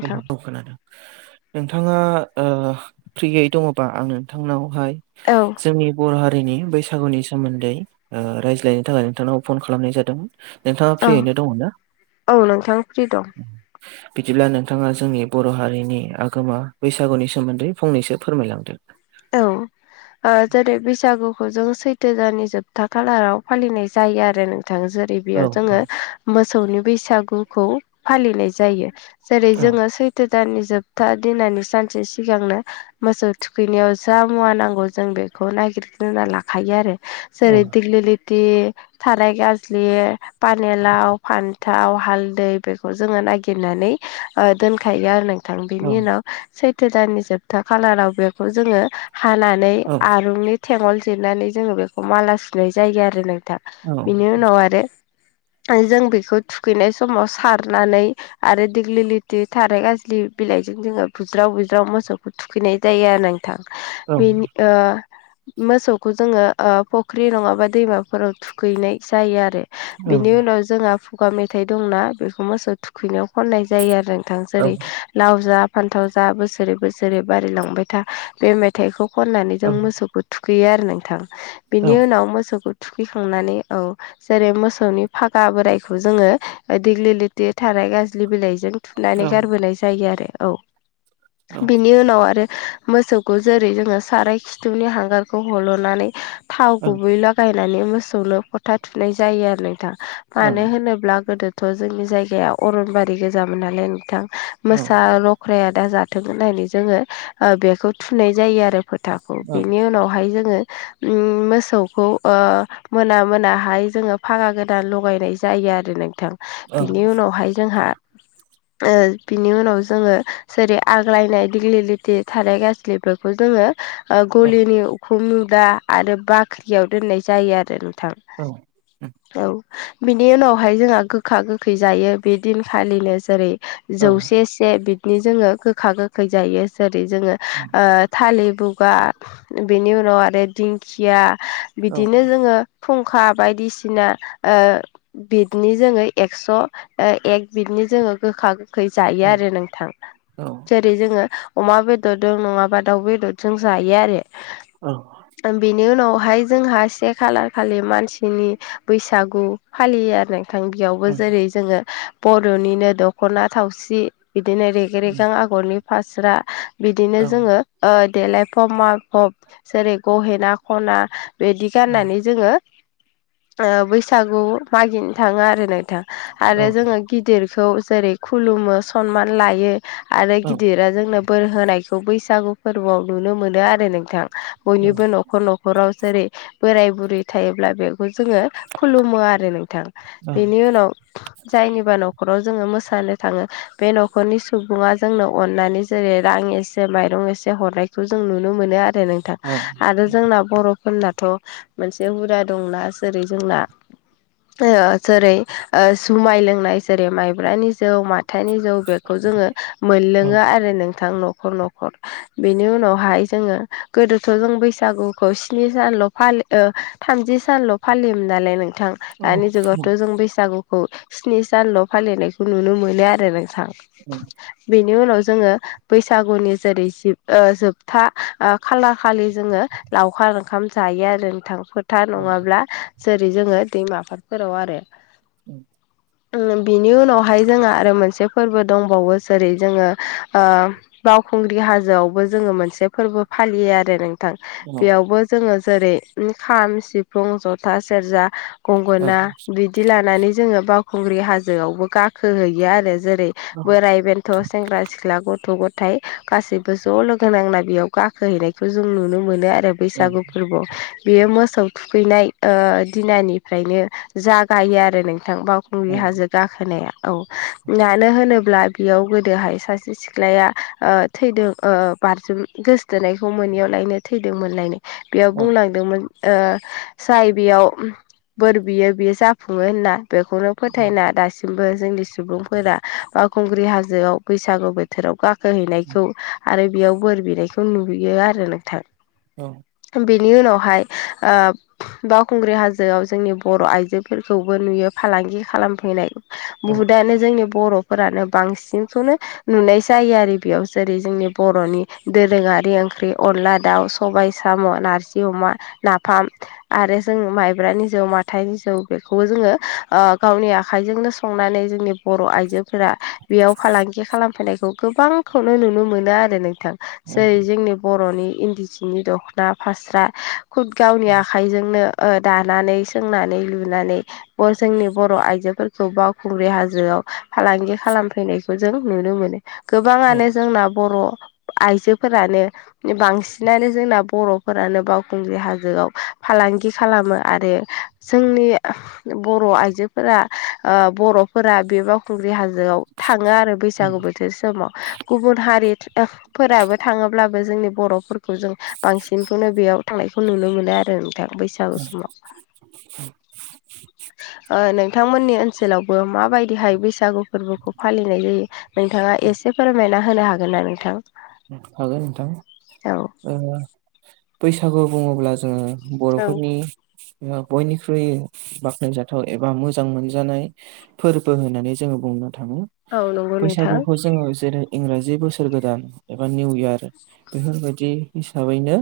औ [unintelligible] खोनदों नोंथाङा फ्रियै दङबा आं नोंथांनावहाय औ जोंनि बर' हारिनि बैसागुनि सोमोन्दै ओ रायज्लायनो थाखाय नोंथांनाव फन खालामनाय जादों। नोंथाङा औ फ्रियैनो दङना औ नोंथां फ्रि दं बिदिब्ला नों थाङा जोंनि बर' हारिनि आगोमा बैसागुनि सोमोन्दै फंनैसो फोरमायलांदों। औ ओ जेरै बैसागुखौ जों सैथो जानि जोबथा खालाराव फालिनाय जायो आरो नोंथां जेरै औ बेयाव जोङो मोसौनि बैसागुखौ फालिनाय जायो जेरै औ जोङो सै थो दाननि जोबथा दिनानि सानसे सिगांनो मोसौ थुखैनायाव जा मुवा नांगौ जों बेखौ नागिरग्रोना लाखायो आरो औ जेरै दिगलिटि थालाइ गाजलि पानेलाव, फान्थाव, हालदै बेखौ जोङो नागिरनानै ओ दोनखायो आरो नोंथां औ बेनि उनाव सैथो दाननि जोबथा खालाराव बेखौ जोङो हानानै औ आरुंनि थेंअल जिरनानै जोङो बेखौ माला सुनाय जायो आरो नोंथां। बिनि उनाव आरो जों बेखौ थुखैनाय समाव सारनानै आरो देग्लि लिति थाराय गाज्लि बिलाइजों जोङो बुज्राव बुज्राव मोसौखौ थुखैनाय जायो आरो नोंथां। औ बेनि ओ मोसौखौ जोङो ओ फुख्रि नङाबा दैमा फोराव थुखैनाय जायो आरो औ बेनि उनाव जोंहा फुगा मेथाइ दंना बेखौ मोसौ थु खुैनायाव खननाय जायो आरो नोंथां औ जेरै लाव जा फान्थाव जा बोसोरै बोसोरै बारलांबाय था बे मे मेथाइखौ खननानै जों मोसौखौ थुखैयो आरो नोंथां बिनि औ उनाव मोसौखौ थुखैखांनानै औ जेरै मोसौनि फागा बोरायखौ जोङो देग्लि लिति थानाय गाज्लि बिलाइजों औ थुनानै गारबोनाय जायो आरो औ बिनि उनाव आरो मोसौ खौ जेरै जोङो साराय खिथुनि हांगारखौ हल'नानै थाव औ गुबै ला गायनानै मोसौनो फथा थुनाय जायो आरो नोंथां मानो होनोब्ला गोदो थ' जोंनि जायगाया अरनबारि गोजामोन नालाय नोंथां मोसा ल' ख्राया दा जाथों होननानै जोङो ओ बेखौ थुनाय जायो आरो फोथाखौ बिनि उनावहाय जोङो उम मोसौखौ ओ मोना मोनाहाय जोङो फागा गोदान लगायनाय जायो आरो नोंथां। औ बिनि उनावहाय जोंहा ओ बिनि उनाव जोङो जेरै आग्लायनाय दिग्लि लिथि थानाय गा ज्लिफोरखौ जोङो ओ गलिनि खुम मुदा आरो बाख्रियाव दोननाय जायो आरो नोंथां। औ औ बिनि उनावहाय जोंहा गोखा गोखै जायो बे दिनखालिनो जेरै औ जौसे से बिदिनो जोङो गोखा गोखै जायो जेरै जोङो उ ओ थालिर बुगा बेनि उनाव आरो दिंखिया बिदिनो औ जोङो खुंखा बायदिसिना ओ बिदनि जोङो एक्स' ओ एक बिदनि जोङो गोखा गोखै जायो आरो नोंथां जेरै जोङो अमा बेदरदों नङा बा दाउ बेदरजों जायो आरो औ बेनि उनावहाय जोंहा से खालार खालि मानसिनि बैसागु फालियो आरो थां बियावबो औ जेरै जोङो बर'निनो दख'ना थावसि बिदिनो रे गे औ रेगां आगरनि फास्रा बिदिनो औ जोङो ओ देलायफब माफब जेरै गहेना खना बिदि औ गाननानै जोङो ओ बैसागु मागिनो थाङो आरो नोंथां। औ आरो जोङो गिदिरखौ जेरै खुलुमो सनमान लायो आरो औ गिदिरा जोंनो बोर होनायखौ बैसागु फोरबोआव नुनो मोनो आरो नोंथां। औ बयनिबो न'खर न'खराव जेरै बोराय बुरै थायोब्ला बेखौ जोङो खुलुमो आरो नोंथां बेनि उनाव जायनिबा न'खराव जोङो मोसानो थाङो बे न'खरनि सुबुङा जोंनो अननानै जेरै रां ए एसे माइरं एसे हरनायखौ जों नुनो मोनो आरो नोंथां। औ आरो जोंना बर'फोरनाथ' मोनसे हुदा दंना जेरै जोंना ओ जेरै ओ जुमाय लोंनाय जेरै माइब्रानि जौ मा थानि जौ बेखौ जोङो मोनलोङो आरो नोंथां न'खर न'खर बेनि उनावहाय जोङो गोदोथ' जों बैसागुखौ स्नि सानल' फालि ओ थामजि सानल' फालियोमोन नालाय नोंथां दानि जुगावथ' जों बैसागुखौ स्नि सानल' फालिनायखौ नुनो मोनो आरो नोंथां। उम बेनि उनाव जोङो बैसागुनि जेरै जिब ओ जोबथा आ खालार खालि जोङो लावखार ओंखाम जायो आरो नोंथां फो थार नङाब्ला जेरै जोङो दैमा आफादफोराव आरो [inaudible] बिनि उनावहाय जोंहा आरो मोनसे फोरबो दंबावो जेरै जोङो ओ बावखुंग्रि हाजोआवबो जोङो मोनसे फोरबो फालियो आरो नोंथां बेयावबो जोङो जेरै खाम सिफुं जथा सेरजा गंगोना बि दि लानानै जोङो बावखुंग्रि हाजोआवबो गाखो हैैयो आरो जेरै बोराय बेन गथ' सेंग्रा सिख्ला गथ' गथाय गासैबो ज' लोगो नांना बेयाव गाखोहैनायखौ जों नुनो मोनो आरो बैसागु फोरबोआव बेयो मोसौ थुखैनाय ओ दिनानिफ्रायनो जागायो आरो नोंथां बाव खुंग्रि हाजो गाखोनाया औ मानो होनोब्ला बेयाव गोदोहाय सासे सिख्लाया ओ थैदों ओ बारजुम गोसथोनायखौ मोनोैयावलायनो थैदोंमोनलायनो बेयाव बुंलांदोंमोन। ओ जाय बेयाव बोर बियो बेयो जाफुङो होनना बेखौनो फोथायना दासिमबो जोंनि सुबुंफोरा बावखुंग्रि हाजोआव बैसागु बोथोराव गा खो हैनायखौ आरो बेयाव बोर बिनायखौ नुयो आरो नोंथां। औ। बेनि उनावहाय ओ बावखुंग्रि हाजोआव जोंनि बर' आइजोफोरखौबो नुयो फालांगि खालामफैनाय। बुहुदानो जोंनि बर'फोरानो बांसिनखौनो नुनाय जायो आरो बेयाव जेरै जोंनि बर'नि दोरोङारि ओंख्रि अनला दाउ सबाय साम' नारजि अमा। नाफाम। आरो जों माइब्रानि जौ माथाइनि जौ बेखौबो जोङो गावनि आखायजोंनो संनानै जोंनि बर' आइजो फोरा बेयाव फालांगि खालामफैनायखौ गोबांखौनो नुनो मोनो आरो नोंथां। जेरै जोंनि बर'नि इन्दि सिनि दख'ना, फास्रा खुद गावनि आखाइजोंनो दानानै सोंनानै लुनानै जोंनि बर' आइजोफोरखौ बावखुंग्रि हाजोआव फालांगि खालामफैनायखौ जों नुनो मोनो। गोबाङानो जोंना बर' आइजोफोरानो बांसिनानो जोंना बर'फोरानो बावखुंग्रि हाजोआव फालांगि खालामो आरो। जोंनि बर' आइजोफोरा ओ बर'फोरा बे बावखुंग्रि हा जोआव थाङो आरो बैसागु बोथोर समाव गुबुन हारि फोराबो थाङोब्लाबो जोंनि बर'फोरखौ जों बांसिनखौनो बेयाव थांनाय खौ नुनो मोनो आरो नोंथां बैसागु समाव। [unintelligible] [inaudible] ओ नोंथांमोननि ओनसोलावबो माबायदिहाय बैसागु फोरबोखौ फालिनाय जायो नोंथाङा एसे फोरमायना होनो हागोन ना नोंथां? हागोन नोंथां औ ओ बैसागु बुङोब्ला जोङो औ बर'फोरनि बयनिख्रुइ बाख्नायजाथाव एबा मोजां मोनजानाय। फोरबो होननानै जोङो बुंनो थाङो औ नंगौ नोंथां बैसागुखौ जोङो जेरै इंराजि बोसोर गोदान एबा निउ इयार बेफोरबायदि हिसाबैनो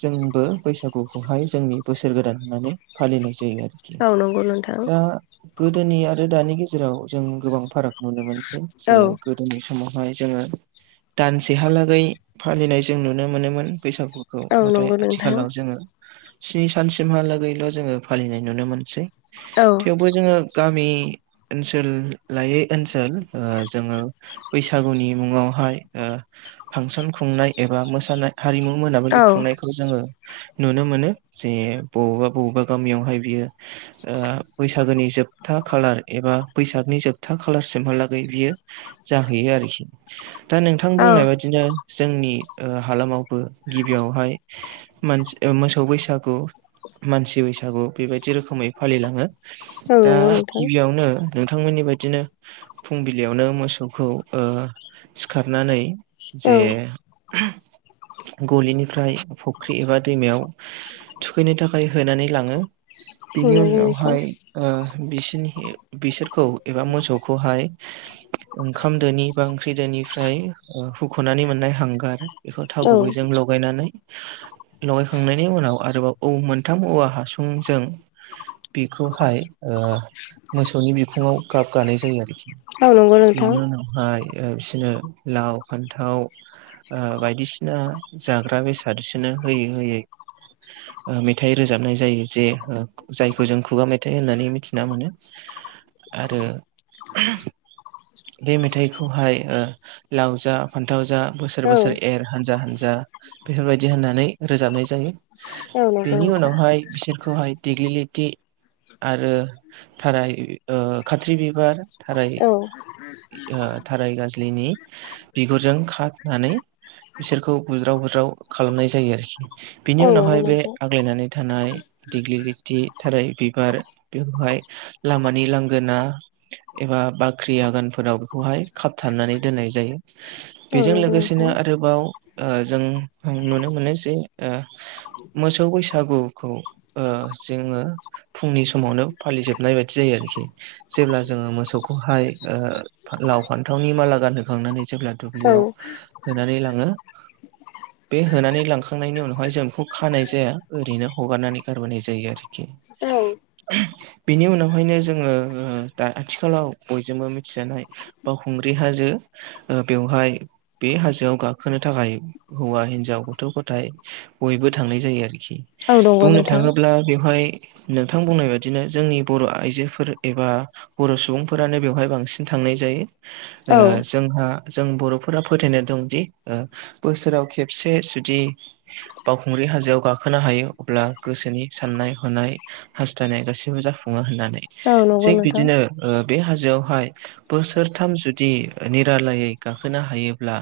जोंबो बैसागुखौहाय जोंनि बोसोर गोदान होननानै फालिनाय जायो आरो। औ नंगौ नोंथां दा गोदोनि आरो दानि गेजेराव जों गोबां फाराग नुनो मोनसै औ जे गोदोनि समावहाय जोङो। दानसेहालागै फालिनाय जों नुनो मोनोमोन बैसागुखौ औ नाथाय नंगौ नोंथां आथिखालाव जोङो स्नि सानसिमहालागैल' जोङो फालिनाय नुनो मोनसै। औ। थेवबो जोङो गामि ओनसोल लायै ओनसोल ओ जोङो बैसागुनि मुङावहाय ओ फांसन खुंनाय एबा मोसानाय हारिमु मोनाबिलि औ खुंनाय खौ जोङो नुनो मोनो। जे बबावबा बबेबा गामियावहाय बियो ओ बैसागोनि जोबथा खालार एबा बैसागनि जोबथा खालारसिमहालागै बियो जाहैयो आरोखि। दा नोंथां औ बुंनाय बाददिनो जोंनि ओ हालामावबो गिबियावहाय मोसौ बैसागु मानसि बैसागु बेबायदि रोखोमै फालिलाङो। दा नंगौ नोंथां गिबियावनो नोंथांमोननि बायदिनो फुंबिलियावनो मोसौखौ ओ सिखारनानै औ जे गलिनिफ्राय फ'ख्रि एबा दैमायाव थुखैनो थाखाय होनानै लाङो। औ बेनि उनावहाय ओ बिसनि बिसोरखौ एबा मोसौखौहाय ओंखाम दोनि बा ओंख्रि दोनि फ्राय हुख'नानै मोननाय हांगार बेखौ थाव गुबैजों लगायनानै लगायखांनायनि उनाव आरोबाव औ मोनथाम औवा हासुंजों बेखौहाय ओ मोसौनि बिखुआव गाब गानाय जायो आरोखि नंगौ नोंथां बेनि उनावहाय बिसोरनो लाव फान्थाव बायदिसिना जाग्रा बेसादसोनो होयै होयै मेथाइ रोजाबनाय जायो जे जायखौ जों खुगा मेथ थाइ होननानै मिथिना मोनो। आरो बे मेथाइखौहाय ओ लाव जा फान्थाव जा बोसोर औ बोसोर एर हानजा हानजा बेफोरबायदि होननानै रोजाबनाय जायो औ नंगौ बेनि नोंथां उनावहाय बिसोरखौहाय देग्लिलिथि आरो थाराय ओ खाथ्रि बिबार थाराय औ थाराय गाजलिनि बिगुरजों खानानै बिसोरखौ बुज्राव बुज्राव खालामनाय जायो आरोखि। बिनि औ नंगौ नोंथां औ नंगौ उनावहाय बे नोंथां आग्लायनानै थानाय दिग्लिलिथि थारै बिबार बेखौहाय लामानि लांगोना एबा बाख्रि आगानफोराव बेखौहाय खाबथानानै दोननाय जायो औ बेजों नंगौ लोगोसेनो नोंथां आरो गोबाव ओ जों नुनो मोनो जे ओ मोसौ बैसागुखौ ओ जोङो फुंनि समावनो फालिजोबनाय बायदि जायो आरोखि जेब्ला जोङो मोसौखौहाय ओ लाव फान्थावनि माला गानहोखांनानै जेब्ला औ दुब्लियाव होनानै लाङो बे होनानै लांखांनायनि उनावहाय जों बेखौ खानाय जाया ओरैनो हगारनानै गारबोनाय जायो आरो खि बिनि उनावहायनो जोङो दा आथिखालाव बयजोंबो मिथिजानाय बावखुंग्रि हाजो ओ बेवहाय बे हाजोआव गाखोनो थाखाय हौवा हिन्जाव गथ' गथाय बयबो थांनाय जायो आरोखि औ नंगौ बुंनो नोंथां थाङोब्ला बेवहाय नोंथां बुंनाय बादिनो जोंनि बर' आइजोफोर एबा बर' सुबुंफोरानो बेवहाय बांसिन थांनाय औ जायो। जोंहा जों बर'फोरा फोथायनाय दंदि बोसोराव खेबसे जुदि बावखुंग्रि हाजोआव गाखोनो हायो अब्ला गोसोनि साननाय हनाय हास्थायनाय गासैबो जाफुङो होननानै औ नंगौ थिग नोंथां बिदिनो ओ बे हाजोआवहाय बोसोरथाम जुदि निरालायै गाखोनो हायोब्ला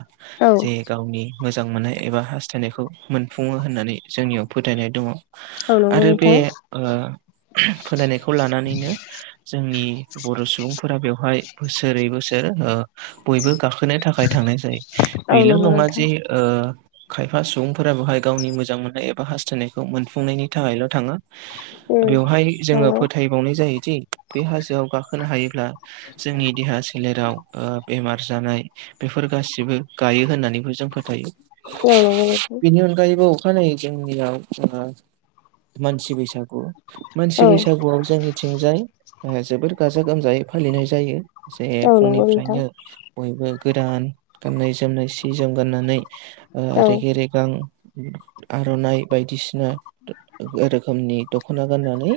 औ जे गावनि मोजां मोननाय एबा हास्थायनायखौ मोनफुङो होननानै जोंनियाव फोथायनाय दङ। औ नंगौ आरो बे नोंथां ओ फोथायनायखौ लानानैनो जोंनि बर' सुबुंफोरा बेवहाय बोसोरै बोसोर ओ बयबो गाखोनो थाखाय थांनाय जायो औ बेल' नंगौ नङा नोंथां जे ओ खायफा सुबुंफोरा बेहाय गावनि मोजां मोननाय एबा हास्थायनायखौ मोनफुंनायनि थाखायल' थाङा उम बेवहाय जोङो नंगौ फोथायबावनाय जायोदि बे हाजोआव गाखोनो हायोब्ला जोंनि देहा सोलेराव ओ बेमार जानाय बेफोर गासिबो गायो होननानैबो जों फोथायो। औ नंगौ नोंथां बिदि उनगायैबो अखानायै जोंनियाव मानसि बैसागु मानसि औ बैसागुआव जोंनि थिंजाय जोबोर गाजा गोमजायै फालिनाय जायो जे औ नंगौ नोंथां फुंनिफ्रायनो बयबो गोदान गाननाय जोमनाय सि जोम गाननानै ओ औ रेगे रेगां आर'नाइ बायदिसिना रोखोमनि दख'ना गाननानै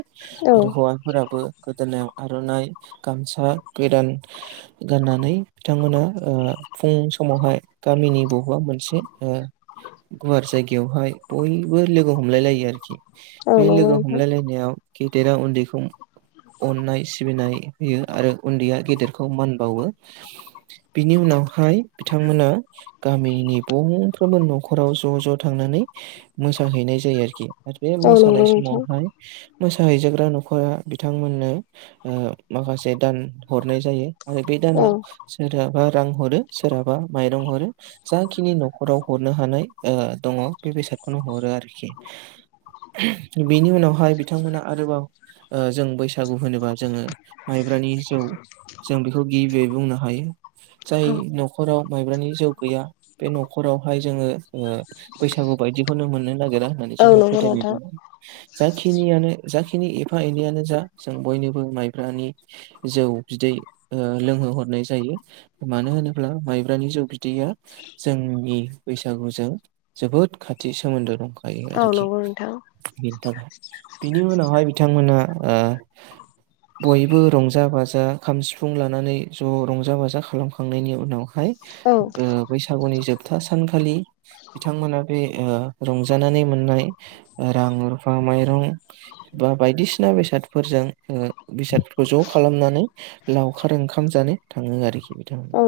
औ आरो हौवाफोराबो गोदोनायाव आर'नाइ गामसा गोदान गाननानै बिथांमोना फुं समावहाय गामिनि बबबा मोनसे ओ गुवार जायगायावहाय बयबो लोगो हमलाय लायो आरोखि औ बे नंगौ लोगो नोंथां हमलायलायनायाव गेदेरा उन्दैखौ अन्नाय सिबिनाय होयो आरो उन्दैया गेदेरखौ मान बावो बिनि उनावहाय बिथांमोना गामिनि बंफ्रोमबो न'खराव ज' ज' थांनानै मोसाहैनाय जायो आरोखि आरो बे औ नंगौ नोंथां औ नंगौ नोंथां औ मोसानाय नंगौ समावहाय मोसाहैजाग्रा न'खरा बिथांमोननो माखासे दान हरनाय जायो आरो बे दाना सोरहाबा रां हरो सोरहाबा माइरं हरो जाखिनि न'खराव हरनो हानाय दङ बे बेसादखौनो हरो आरोखि बिनि उनावहाय बिथांमोना आरोबाव जों बैसागु होनोबा जोङो माइब्रानि जौ जों बेखौ गिबियै बुंनो हायो जाय न'खराव माइब्रानि जौ गैया बे न'खरावहाय जोङो बैसागु बायदिखौनो मोननो नागिरा होननानै जोंहा फोथायनायदोंमोन जाखिनियानो जाखिनि एफा एनैयानो जा जों बयनोबो माइब्रानि जौ बिदै लोंहोहरनाय जायो मानो होनोब्ला माइब्रानि जौ बिदैया जोंनि बैसागुजों जोबोद खाथि सोमोन्दो दं औ नंगौ नोंथां बेनि थाखाय बिनि उनावहाय बिथांमोना ओ बयबो रंजा बाजा खाम सिफुं लानानै ज' रंजा रंजा बाजा खालामखांनायनि उनावहाय औ ओ बैसागुनि जोबथा सानखालि बिथांमोना बे रंजानानै मोननाय रां रुफा माइरं बा बायदिसिना बेसादफोरजों ओ बेसादफोरखौ ज' खालामनानै लावखार ओंखाम जानो थाङो आरोखि औ बिथांमोन